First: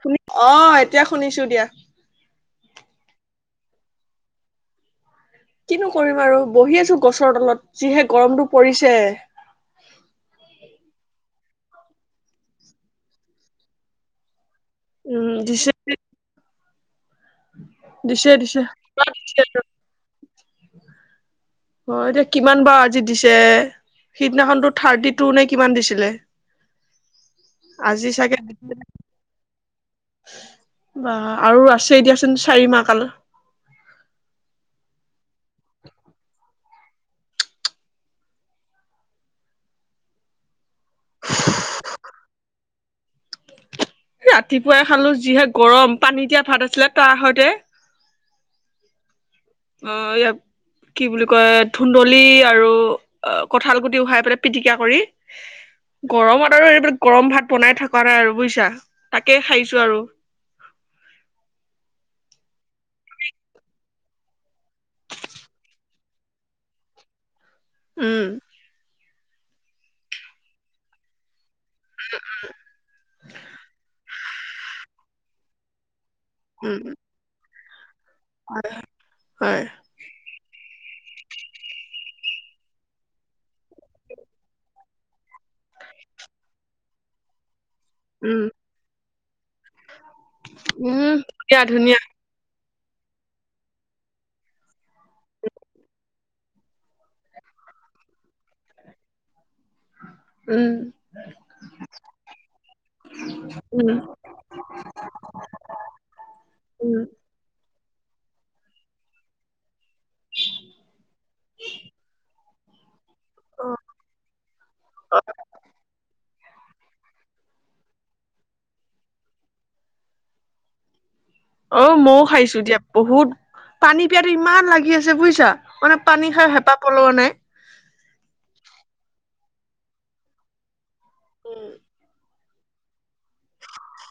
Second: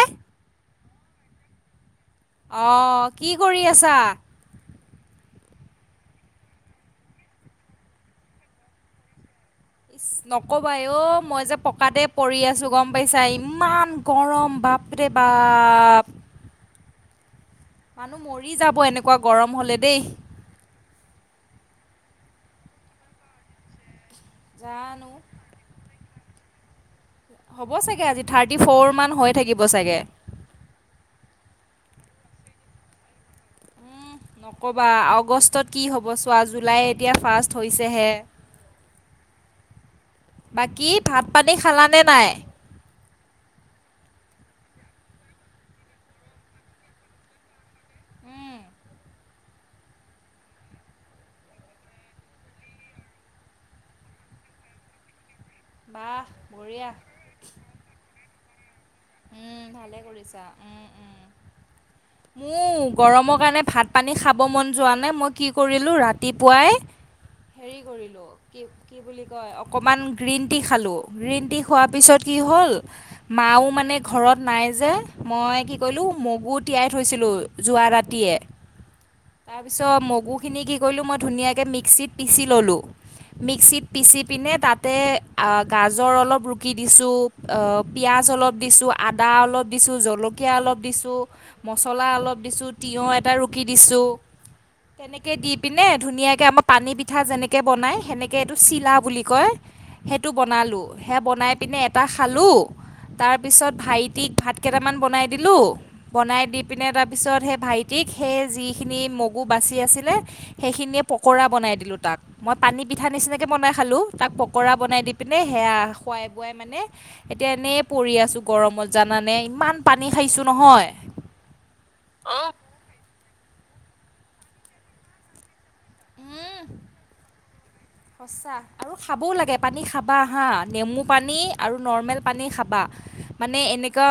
শুনি, অঁ' এতিয়া শুনিছো দিয়া। অঁ' কি কৰি আছা? কিনো কৰিম আৰু বহি আছো গছৰ তলত, যিহে গৰমটো পৰিছে। নকবাই অ' মই যে পকাতে পৰি আছোঁ গম পাইছা, ইমান গৰম উম দিছে বাপ- [unintelligible] মানুহ দিছে মৰি দিছে যাব, এনেকুৱা গৰম হলে দেই। অ' এতিয়া কিমান বাৰু আজি দিছে? সিদিনাখনটো জানো থাৰ্টি টু নে কিমান দিছিলে। হ'ব চাগে আজি থাৰ্টি ফ'ৰ মান হৈ থাকিব চাগে। বা আৰু আছে দিয়াচোন চাৰি মাহ কালৰ। উম, নক'বা আগষ্টত কি হ'ব চোৱা জুলাই এতিয়া ফাৰ্ষ্ট হৈছেহে। বাকী ভাত-পানী খালানে নাই? ৰাতিপুৱাই খালো, যিহে গৰম পানী দিয়া ভাত আছিলে তাৰ সৈতে। উম। অ' ইয়াক কি বুলি কয় ধুন্দলী আৰু আহ কঁঠাল গুটি উহাই পেলাই পিটিকা কৰি। বাহ গৰমত আৰু বঢ়িয়া। এইবিলাক গৰম ভাত বনাই থকা নাই আৰু বুজিছা। তাকে উম, খাইছো আৰু ভালে কৰিছা। উম উম! উ গৰমৰ কাৰণে ভাত-পানী খাব মন যোৱা নাই। মই কি কৰিলোঁ ৰাতিপুৱাই হেৰি কৰিলো উম কি কি বুলি কয়, অকমান গ্ৰীণ টি খালো গ্ৰীণ টি খোৱাৰ পিছত কি হ'ল মাও মানে ঘৰত নাই যে মই কি [unintelligible] মগু উম, তিয়াই থৈছিলো যোৱা ৰাতিয়ে হয়, তাৰপিছত মগু খিনি কি কৰিলোঁ মই ধুনীয়াকে মিক্সিত পিচি ল'লো। মিক্সিত পিচি পিনে তাতে আ' গাজৰ অলপ ৰুকি দিছোঁ। অ' পিয়াজ উম, অলপ দিছো, আদা অলপ দিছো, জল কীয়া অলপ দিছো, উম, ধুনীয়া ধুনীয়া, মছলা অলপ দিছো, তিয়ঁহ এটা ৰুকি দিছো। তেনেকে দি পিনে ধুনীয়াকে আকৌ পানী পিঠা যেনেকে বনাই সেনেকে এইটো চিলা বুলি কয়। সেইটো উম, বনালোঁ, সেয়া বনাই পিনে এটা খালো। তাৰপিছত উম, টিক ভাত কেইটামান বনাই দিলো। বনাই দি পিনে উম, তাৰ পিছত সেই ভাইটিক সেই যিখিনি মগু বাচি আছি লে সেইখিনিয়ে পকৰা বনাই দিলো তাক। মই পানী পিঠা নিচিনাকে বনাই খালো, তাক পকৰা বনাই দি পিনে সেয়া খোৱাই খুৱাই মানে এতিয়া এনেই পৰি আছো গৰমত। জানানে, ইমান পানী খাইছো নহয়। অ' মও অ' খাইছো দিয়া, বহুত পানী পিয়াটো ইমান লাগি আছে বুজিছা। মানে পানী খাই উম, হেঁপাহ পলোৱা নাই। সঁচা আৰু খাবও লাগে পানী খাবা হা। নেমু পানী উম, আৰু নৰ্মেল পানী খাবা। মানে এনেকা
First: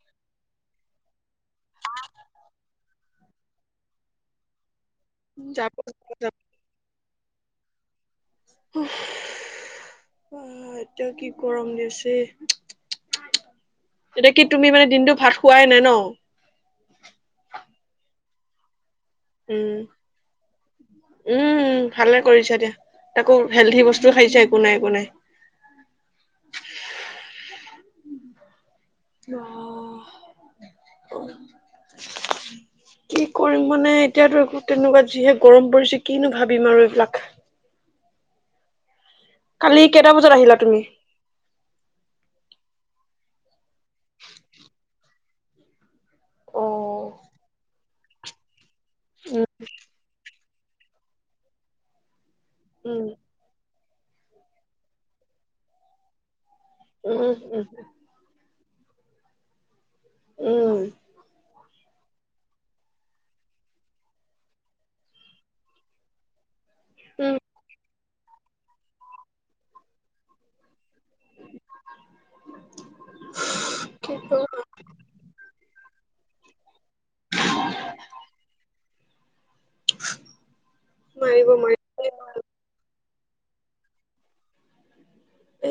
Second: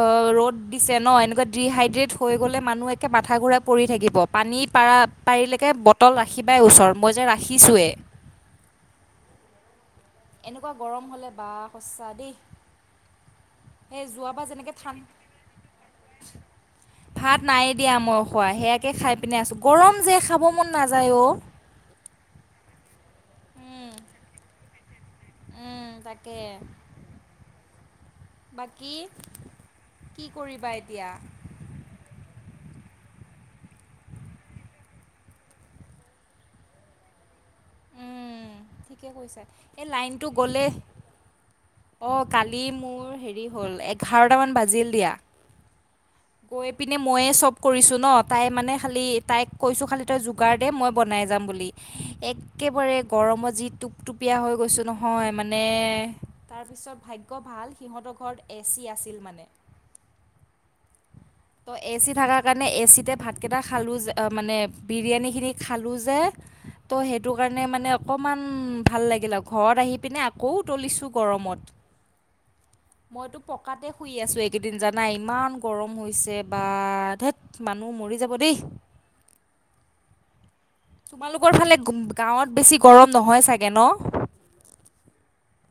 অ' ৰ'দ দিছে ন, এনেকুৱা ডিহাইড্ৰেট হৈ গলে। মানুহ মাথা ঘূৰাই পৰি থাকিব। পানী পাৰা পাৰিলেকে যাব বটল যাব ৰাখিবাই ওচৰত, মই যে ৰাখিছোৱেই। আহ এনেকুৱা গৰম এতিয়া হ'লে কি বা গৰম সঁচা দিছে। দেই [unintelligible] সেই এতিয়া যোৱাবাৰ কি তুমি যেনেকৈ মানে ঠান দিনটো ভাত খোৱাই নাই ন? ভাত নাই দিয়া মই খোৱা সেয়াকে খাই পিনে আছো, উম, গৰম যে খাব মন নাযায় অ'। উম, ভালে কৰিছা দিয়া তাকো হেলডি উম, বস্তু খাইছা একো নাই একো নাই। উম তাকে। বাকী অ', কি কৰিবা এতিয়া? [inaudible] কি কৰিম মানে এতিয়াতো একো তেনেকুৱা যিহে গৰম পৰিছে কিনো ভাবিম আৰু এইবিলাক। উম ঠিকে কৈছা। কালি এই কেইটা লাইনটো বজাত আহিলা গ'লে তুমি? অ কালি মোৰ হেৰি হ'ল এঘাৰটামান বাজিল দিয়া কৈ পিনে অ'। মইয়ে চব কৰিছো ন তাই মানে খালি উম তাইক কৈছোঁ খালি তই যোগাৰ দে মই বনাই যাম বুলি একেবাৰে উম গৰমত যি টোপটোপীয়া হৈ গৈছোঁ নহয় মানে তাৰপিছত উম ভাগ্য উম ভাল সিহঁতৰ ঘৰত এ চি আছিল মানে উম ত এ চি থকাৰ কাৰণে এ চিতে ভাতকেইটা খালোঁ যে মানে বিৰিয়ানীখিনি খালোঁ যে ত' সেইটো উম কাৰণে মানে অকমান ভাল লাগিলে আৰু ঘৰত আহি পিনে আকৌ উতলিছো গৰমত মইতো পকাতে শুই কি ক আছো এই এইকেইদিন জানা ইমান গৰম হৈছে বা ধেইত মানুহ মৰি যাব দেই মাৰিব তোমালোকৰ ফালে মাৰিব গাঁৱত বেছি গৰম নহয় চাগে ন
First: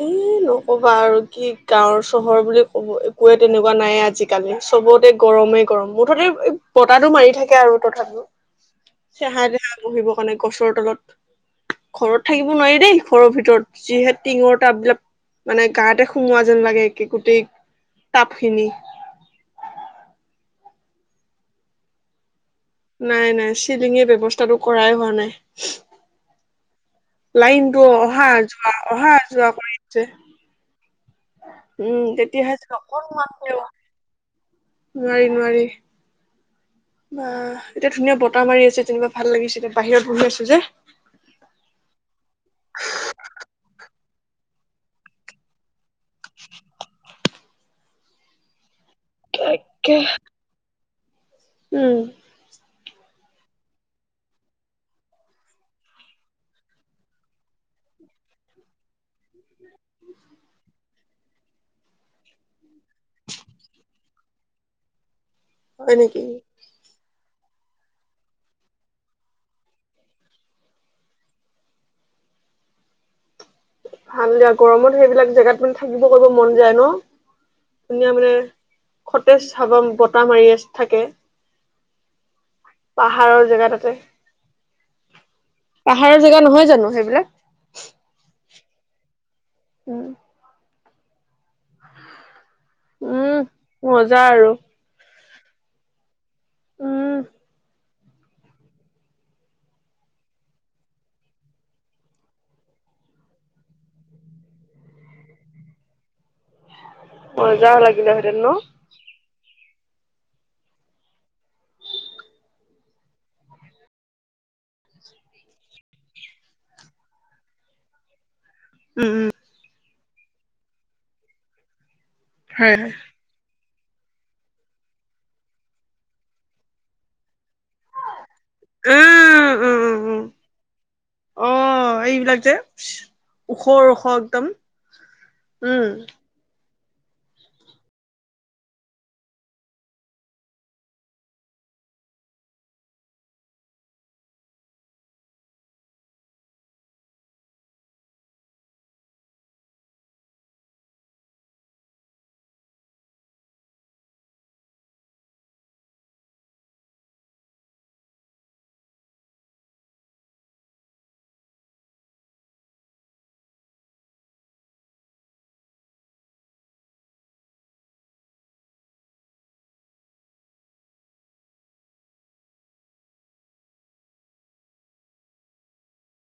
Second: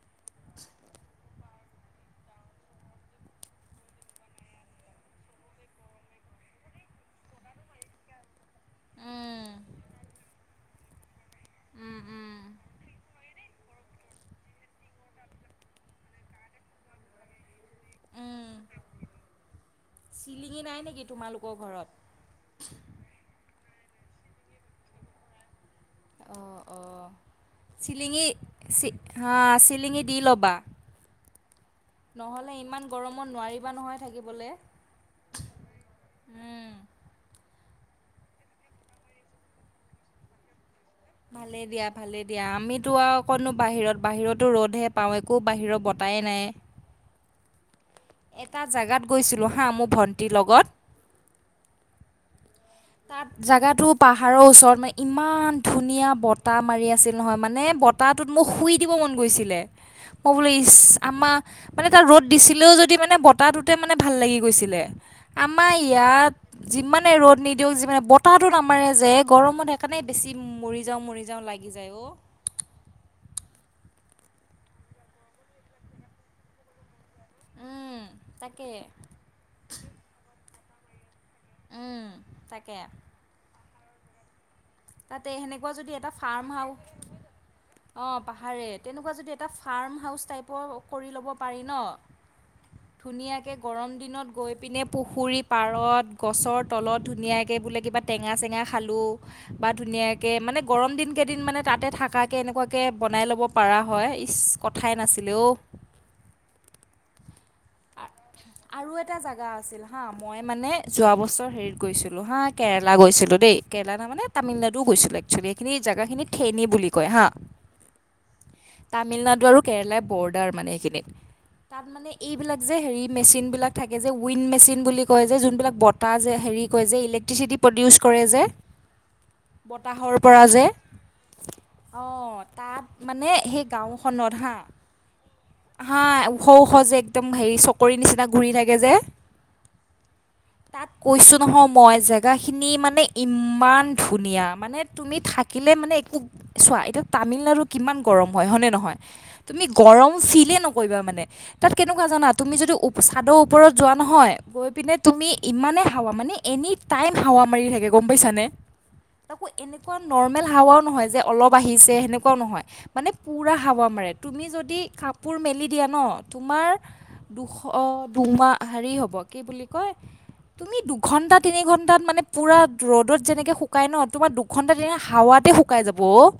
এ নক'বা আৰু কি গাঁৱৰ চহৰ বুলি ক'ব একোৱে তেনেকুৱা নাইয়ে আজিকালি চবতে গৰমে গৰম মুঠতে বতাহটো মাৰি থাকে আৰু তথাপি [unintelligible] ছাহা উম নাই বহিব কাৰণে গছৰ তলত উম ঘৰত উম থাকিব নোৱাৰি দেই ঘৰৰ ভিতৰত যিহে টিঙৰ টাপ বিলাক মানে গাতে সোমোৱা যেন লাগে একে গোটেই টাপ উম, খিনি চিলিঙি নাই নেকি তোমালোকৰ ঘৰত নাই নাই চিলিঙি ব্যৱস্থাটো কৰাই হোৱা নাই অ অ লাইনটো অহা যোৱা অহা হা যোৱা কৰি চিলিঙি আছে দি ল'বা উম তেতিয়াহে যদি অকণমান পৰিব সোমাই থাকিবলে নোৱাৰি নোৱাৰি বা এতিয়া ধুনীয়া বতাহ মাৰি আছে যেনিবা ভাল লাগিছে এতিয়া বাহিৰত বহি আছো যে ভালেই দিয়া ভালেই দিয়া আমিতো আৰু কতনো বাহিৰত বাহিৰতো ৰ'দহে পাওঁ একো বাহিৰৰ বতাহ নাই। এটা জেগাত গৈছিলোঁ হা মোৰ তাকে ভণ্টিৰ লগত উম, তাত জেগাটো পাহাৰৰ ওচৰত মানে ইমান ধুনীয়া বতাহ মাৰি আছিল নহয় মানে ব তাৰ তাত মোক শুই দিব মন গৈছিলে মই বোলে ইচ আমাৰ মানে তাৰ ৰ'দ দিছিলেও যদি থাকি মানে বতাহটোতে ভাল লাগি গৈছিলে আমাৰ হয় নেকি ইয়াত যিমানে ৰদ নি দিয়ক যি মানে বতাহটো নামাৰে যে গৰমত সেইকাৰণে বেছি মৰি যাওঁ মৰি যাওঁ লাগি যায় অ ভাল দিয়া গৰমত সেইবিলাক জেগাত মানে থাকিব কৰিব মন যায় ন। উম, ধুনীয়া মানে তাকে সতেজ হাৱা বতাহ মাৰি আছ থাকে। উম তাকে পাহাৰৰ জেগা তাতে তাতে সেনেকুৱা যদি এটা পাহাৰৰ জেগা ফাৰ্ম নহয় হাউচ জানো সেইবিলাক অ পাহাৰে তেনেকুৱা যদি এটা ফাৰ্ম উম হাউচ টাইপৰ কৰি ল'ব পাৰি ন উম ধুনীয়াকে গৰম মজা দিনত আৰু গৈ পিনে পুখুৰীত পাৰত গছৰ তলত উম ধুনীয়াকে বোলে কিবা টেঙা -চেঙা খালো বা ধুনীয়াকে মানে গৰম দিন কেইদিন মানে তাতে থাকাকে এনেকুৱাকে বনাই ল'ব পৰা হয় ইচ কথাই নাছিলে ঔ। মজা আ- লাগিলে আৰু এটা জাগা আছিল হা। অ', মই মানে যোৱা বছৰ হেৰিত গৈছিলোঁ হা, কেৰেলা গৈছিলোঁ দেই, কেৰেলা তাৰ মানে? তামিলনাডু গৈছিলোঁ একচুৱেলি এইখিনি জেগাখিনি থেনী বুলি কয় হা। তামিলনাডু আৰু কেৰেলাৰ বৰ্ডাৰ মানে সেইখিনিত, তাত মানে এইবিলাক হয় যে হয় হেৰি। মেচিন বিলাক থাকে যে উইণ্ড মেচিন বুলি কয় যে যোনবিলাক বতাহ যে হেৰি কয় যে ইলেক্ট্ৰিচিটি প্ৰডিউচ? কৰে যে, উম উম উম বতাহৰ উম পৰা যে। অ অ', এইবিলাক যে তাত মানে সেই ওখৰ ওখ গাঁওখনত একদম হা, উম হাআ ও। সৌ-সৌ যে একদম হেৰি চকৰি নিচিনা ঘূৰি থাকে যে। তাক কৈছোঁ নহয় মই জেগাখিনি মানে ইমান ধুনীয়া মানে। তুমি থাকিলে মানে একো, চোৱা এতিয়া তামিলনাডু কিমান গৰম হয়, হয়নে নহয়? তুমি গৰম ফিল নকৰিবা মানে, তাত কেনেকুৱা। কেনেকুৱা জানা, তুমি যদি ওপচ চাদৰ ওপৰত যোৱা নহয়, গৈ পিনে তুমি ইমানে হাৱা মানে। এনি টাইম হাৱা মাৰি থাকে গম পাইছানে। তাকো এনেকুৱা নৰ্মেল হাৱাও নহয় যে অলপ আহিছে সেনেকুৱাও নহয়। মানে পুৰা হাৱা মাৰে, তুমি যদি কাপোৰ মেলি দিয়া ন তোমাৰ। দুশ অহ', দুমাহ হেৰি হ'ব কি বুলি কয়? তুমি দুঘণ্টা তিনি ঘণ্টাত মানে পুৰা ৰ'দত যেনেকে শুকাই ন তোমাৰ দু ঘণ্টাত এয়া হাৱাতে শুকাই যাব ও',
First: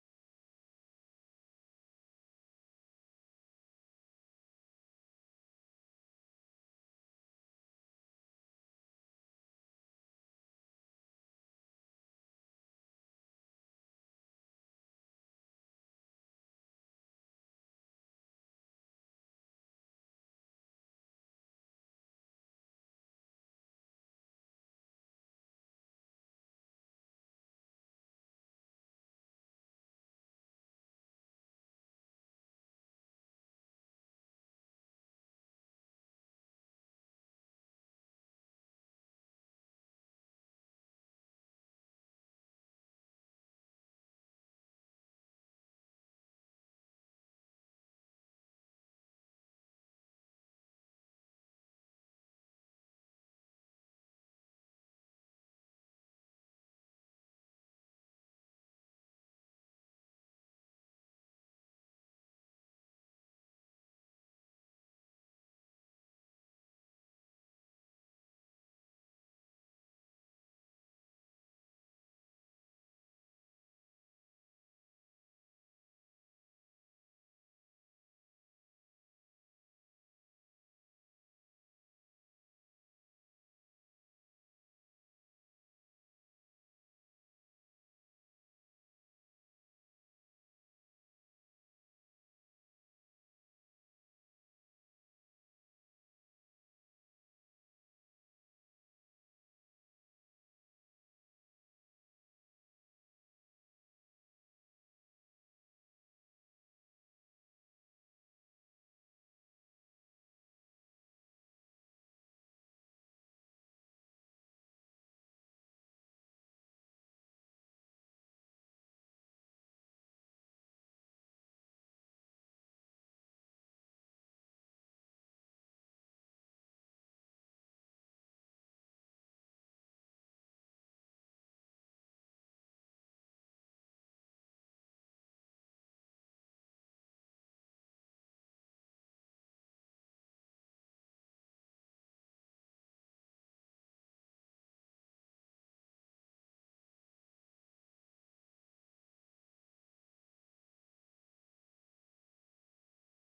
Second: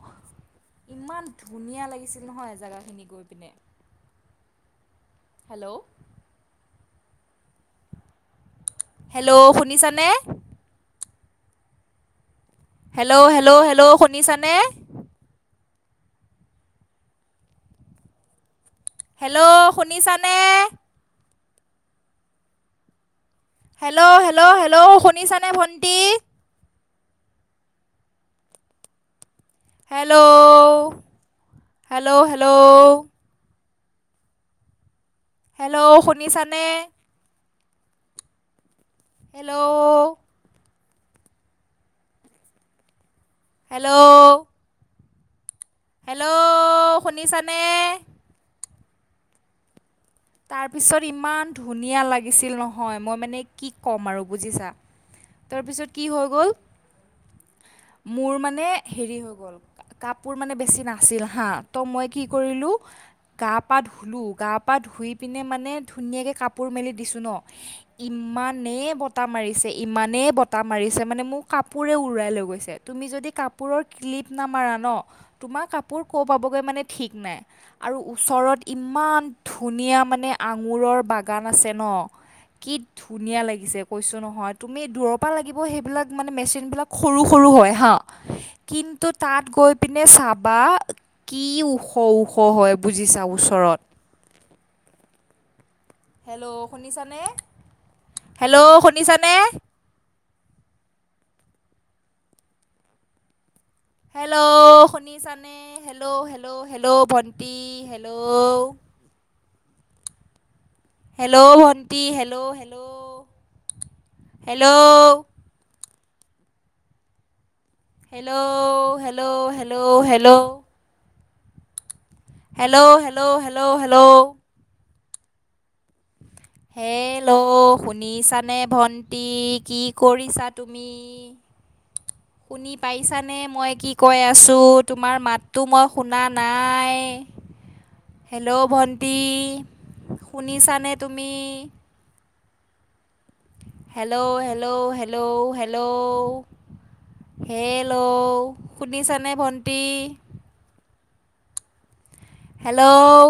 ইমান ধুনী ধুনীয়া লাগিছিল নহয় জেগাখিনি গৈ পিনে। হেল্ল',। হেল্ল', শুনিছানে? হেল্ল', -হেল্ল', -হেল্ল', শুনিছা নে? হেল্ল', শুনিছানে? হেল্ল', -হেল্ল', -হেল্ল', শুনিছানে ভণ্টি? Hello, hello, hello? হেল্ল', শুনিছা নে? হেল্ল',? হেল্ল',? হেল্ল'ওওও, শুনিছানে? তাৰ পিছত ইমান ধুনীয়া লাগিছিল নহয় মই মানে কি ক'ম আৰু বুজিছা। তাৰ পিছত কি হৈ গ'ল, মোৰ মানে হেৰি হৈ গ'ল। কা-কাপোৰ মানে বেছি নাছিল হা, ত' মই কি কৰিলোঁ? গা-পা ধুলোঁ, গা-পা ধুই পিনে মানে ধুনীয়াকে কাপোৰ মেলি দিছোঁ ন। ইমানেই বতাহ মাৰিছে, ইমানে বতাহ মাৰিছে, মানে মোৰ কাপোৰে উৰাই লৈ গৈছে। তুমি যদি কাপোৰৰ ক্লিপ নামাৰা ন', তোমাৰ কাপোৰ ক'ত পাবগৈ, মানে ঠিক নাই। আৰু ওচৰত ইমান ধুনীয়া, মানে আঙুৰৰ বাগান আছে ন। কি ধুনীয়া লাগিছে কৈছোঁ নহয়, তুমি। দূৰৰ পৰা লাগিব, সেইবিলাক মানে মেচিনবিলাক সৰু-সৰু হয় হাঁ। কিন্তু তাত গৈ পিনে চাবা। কি ওখ-ওখ হয়, বুজিছা, ওচৰত। হেল্ল', শুনিছানে, হেল্ল', শুনিছানে? হেল্ল'ওও, শুনিছানে? হেল্ল', -হেল্ল', -হেল্ল', ভণ্টি, হেল্ল'। হেল্ল' ভণ্টি, hello, -hello, hello. Hello, -hello, -hello, -hello. Hello, -hello, -hello, -hello. Hello? শুনিছানে ভণ্টি, কি কৰিছা তুমি? শুনি পাইছানে? এ মই কি কৈ আছো, তোমাৰ মাততো মই শুনা নাই? হেল্ল' ভণ্টি শুনিছানে তুমি? Hello, hello, hello, hello? Hello শুনিছা নে ভণ্টি? হেল্ল'?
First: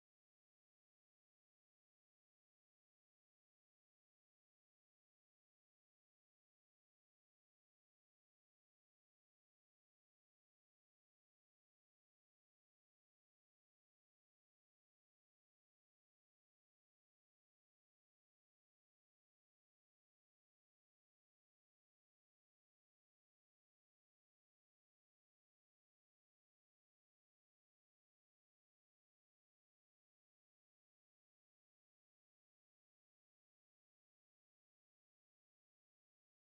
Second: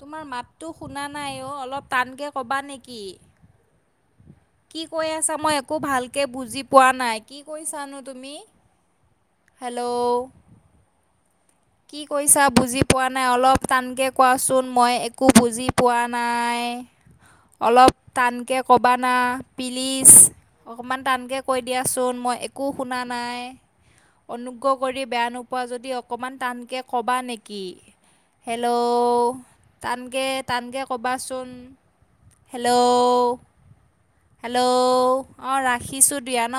তোমাৰ মাতটো শুনা নাই অ', অলপ টানকে ক'বা নেকি? কি কৈ আছা মই একো ভালকে বুজি পোৱা নাই, কি কৈছানো তুমি? হেল্ল'? কি কৈছা বুজি পোৱা নাই, অলপ টানকৈ কোৱাচোন, মই একো বুজি পোৱা নাই? অলপ টানকে কবা না পিলিচ। অকমান টানকৈ কৈ দিয়াচোন, মই একো শুনা নাই? অনুগ্ৰহ কৰি বেয়া নোপোৱা যদি অলপমান টানকৈ ক'বা নেকি? হেল্ল'? টানকৈ, টানকৈ ক'বাচোন? হেল্ল'? হেল্ল'? অঁ, ৰাখিছোঁ দিয়া ন।